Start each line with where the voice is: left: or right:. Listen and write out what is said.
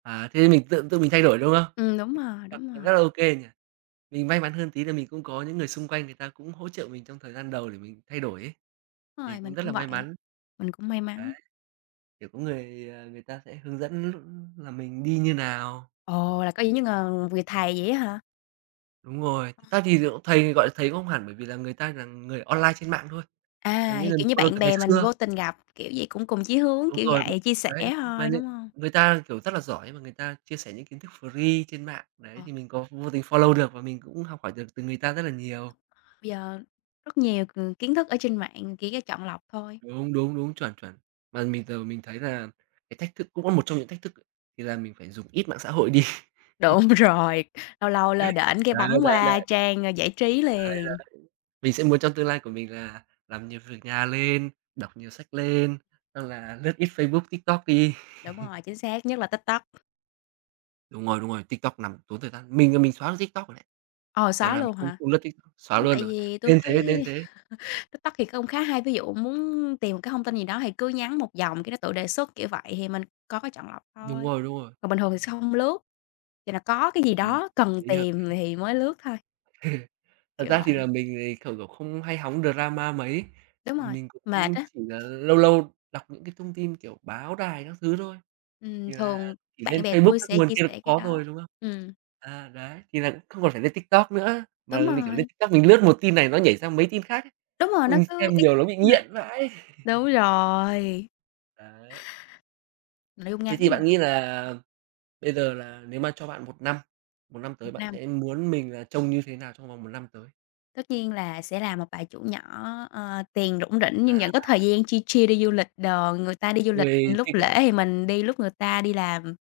right: À, thế mình tự tự mình thay đổi, đúng không?
left: Ừm, đúng
right: [unintelligible]
left: rồi, đúng
right: Nó rất
left: rồi.
right: là OK nhỉ. Mình may mắn hơn tí là mình cũng có những người xung quanh người ta cũng hỗ trợ mình trong thời gian đầu để mình thay đổi ấy, thì
left: Rồi,
right: cũng
left: mình
right: rất
left: cũng
right: là may
left: vậy,
right: mắn.
left: mình cũng may
right: Đấy,
left: mắn.
right: kiểu, có người, ờ, người ta sẽ hướng dẫn lúc là mình đi như nào.
left: Ồ, là có những những ng người thầy vậy á hả?
right: Đúng rồi. Thực ra thì nh thầy gọi là thầy cũng không hẳn, bởi vì là người ta là người online trên mạng thôi, là
left: À,
right: những
left: thì,
right: người
left: kiểu như,
right: follow
left: bạn
right: từ ngày
left: bè mình
right: xưa.
left: vô tình gặp, kiểu vậy, cũng cùng chí hướng,
right: Đúng
left: kiểu
right: rồi, b
left: vậy, chia sẻ
right: đấy. Mà
left: thôi,
right: nh
left: đúng hông?
right: người ta, kiểu, rất là giỏi mà người ta chia sẻ những kiến thức free trên mạng đấy,
left: Ờ.
right: thì mình có vô tình follow được và mình cũng học hỏi được từ người ta rất là nhiều.
left: Đúng rồi, bây giờ rất nhiều, ừm, kiến thức ở trên mạng chỉ có chọn lọc thôi.
right: Đúng, đúng, đúng, chuẩn, chuẩn. Mà mình giờ mình thấy là cái thách thức cũng có một trong những thách thức thì là mình phải dùng ít mạng xã hội đi.
left: Đúng rồi, lâu lâu lơ đễnh cái
right: Đấy,
left: bấm
right: đấy, đấy.
left: qua
right: Đấy,
left: trang, ờ, giải trí
right: đấy.
left: liền.
right: Mình sẽ muốn trong tương lai của mình là làm nhiều việc nhà lên, đọc nhiều sách lên, xong là lướt ít Facebook, TikTok đi.
left: Đúng rồi, chính xác nhất là TikTok.
right: Đúng rồi, đúng rồi, TikTok nằm tốn thời gian. Mình là mình xóa luôn TikTok rồi đấy,
left: Ờ,
right: giờ
left: xóa
right: là mình
left: luôn
right: không
left: hả?
right: không lướt TikTok, xóa
left: Ưm,
right: luôn
left: tại
right: rồi,
left: vì tui
right: nên thế, nên
left: thấy
right: thế.
left: TikTok thì cũng khá hay. Ví dụ muốn tìm một cái thông tin gì đó thì cứ nhắn một dòng, cái nó tự đề xuất, kiểu vậy, thì mình có cái chọn lọc
right: Đúng
left: thôi.
right: rồi, đúng rồi.
left: Còn bình thường thì sẽ hông lướt, thì là có cái gì
right: Ừm
left: đó cần
right: lý, hợp
left: tìm thì mới lướt thôi.
right: Thật
left: Kiểu
right: ra thì
left: vậy.
right: là mình thì, kiểu, kiểu, không hay hóng drama mấy.
left: Đúng rồi,
right: Mình
left: mệt
right: cũng
left: á.
right: chỉ là lâu lâu đọc những cái thông tin, kiểu, báo đài các thứ thôi,
left: Ừm,
right: thì là
left: thường
right: chỉ
left: bạn
right: lên
left: bè
right: Facebook,
left: tui
right: các
left: sẽ
right: nguồn
left: chia
right: kia là cũng
left: sẻ cái
right: có
left: đó,
right: rồi, đúng không?
left: ừm.
right: À, đấy, thì là không còn phải lên TikTok nữa. Mà
left: Đúng
right: l kiểu, lên
left: rồi.
right: TikTok mình lướt một tin này nó nhảy ra mấy tin khác ấy,
left: Đúng rồi, nó
right: xong
left: cứ
right: xem
left: y
right: nhiều nó bị
left: à.
right: nghiện vãi.
left: Đúng rồi.
right: Đấy.
left: Nội dung
right: Thế
left: ngắn
right: thì
left: mà.
right: bạn nghĩ là bây giờ là nếu mà cho bạn 1 năm, 1 năm
left: 1
right: tới bạn
left: năm.
right: sẽ muốn mình là trông như thế nào trong vòng 1 năm tới?
left: Tất nhiên là sẽ làm một bà chủ nhỏ, ờ, tiền rủng rỉnh nhưng
right: À.
left: vẫn có thời gian chill chill đi du lịch đồ. Người ta đi du lịch
right: Ôi,
left: lúc
right: thích
left: lễ
right: vãi.
left: thì mình đi lúc người ta đi làm.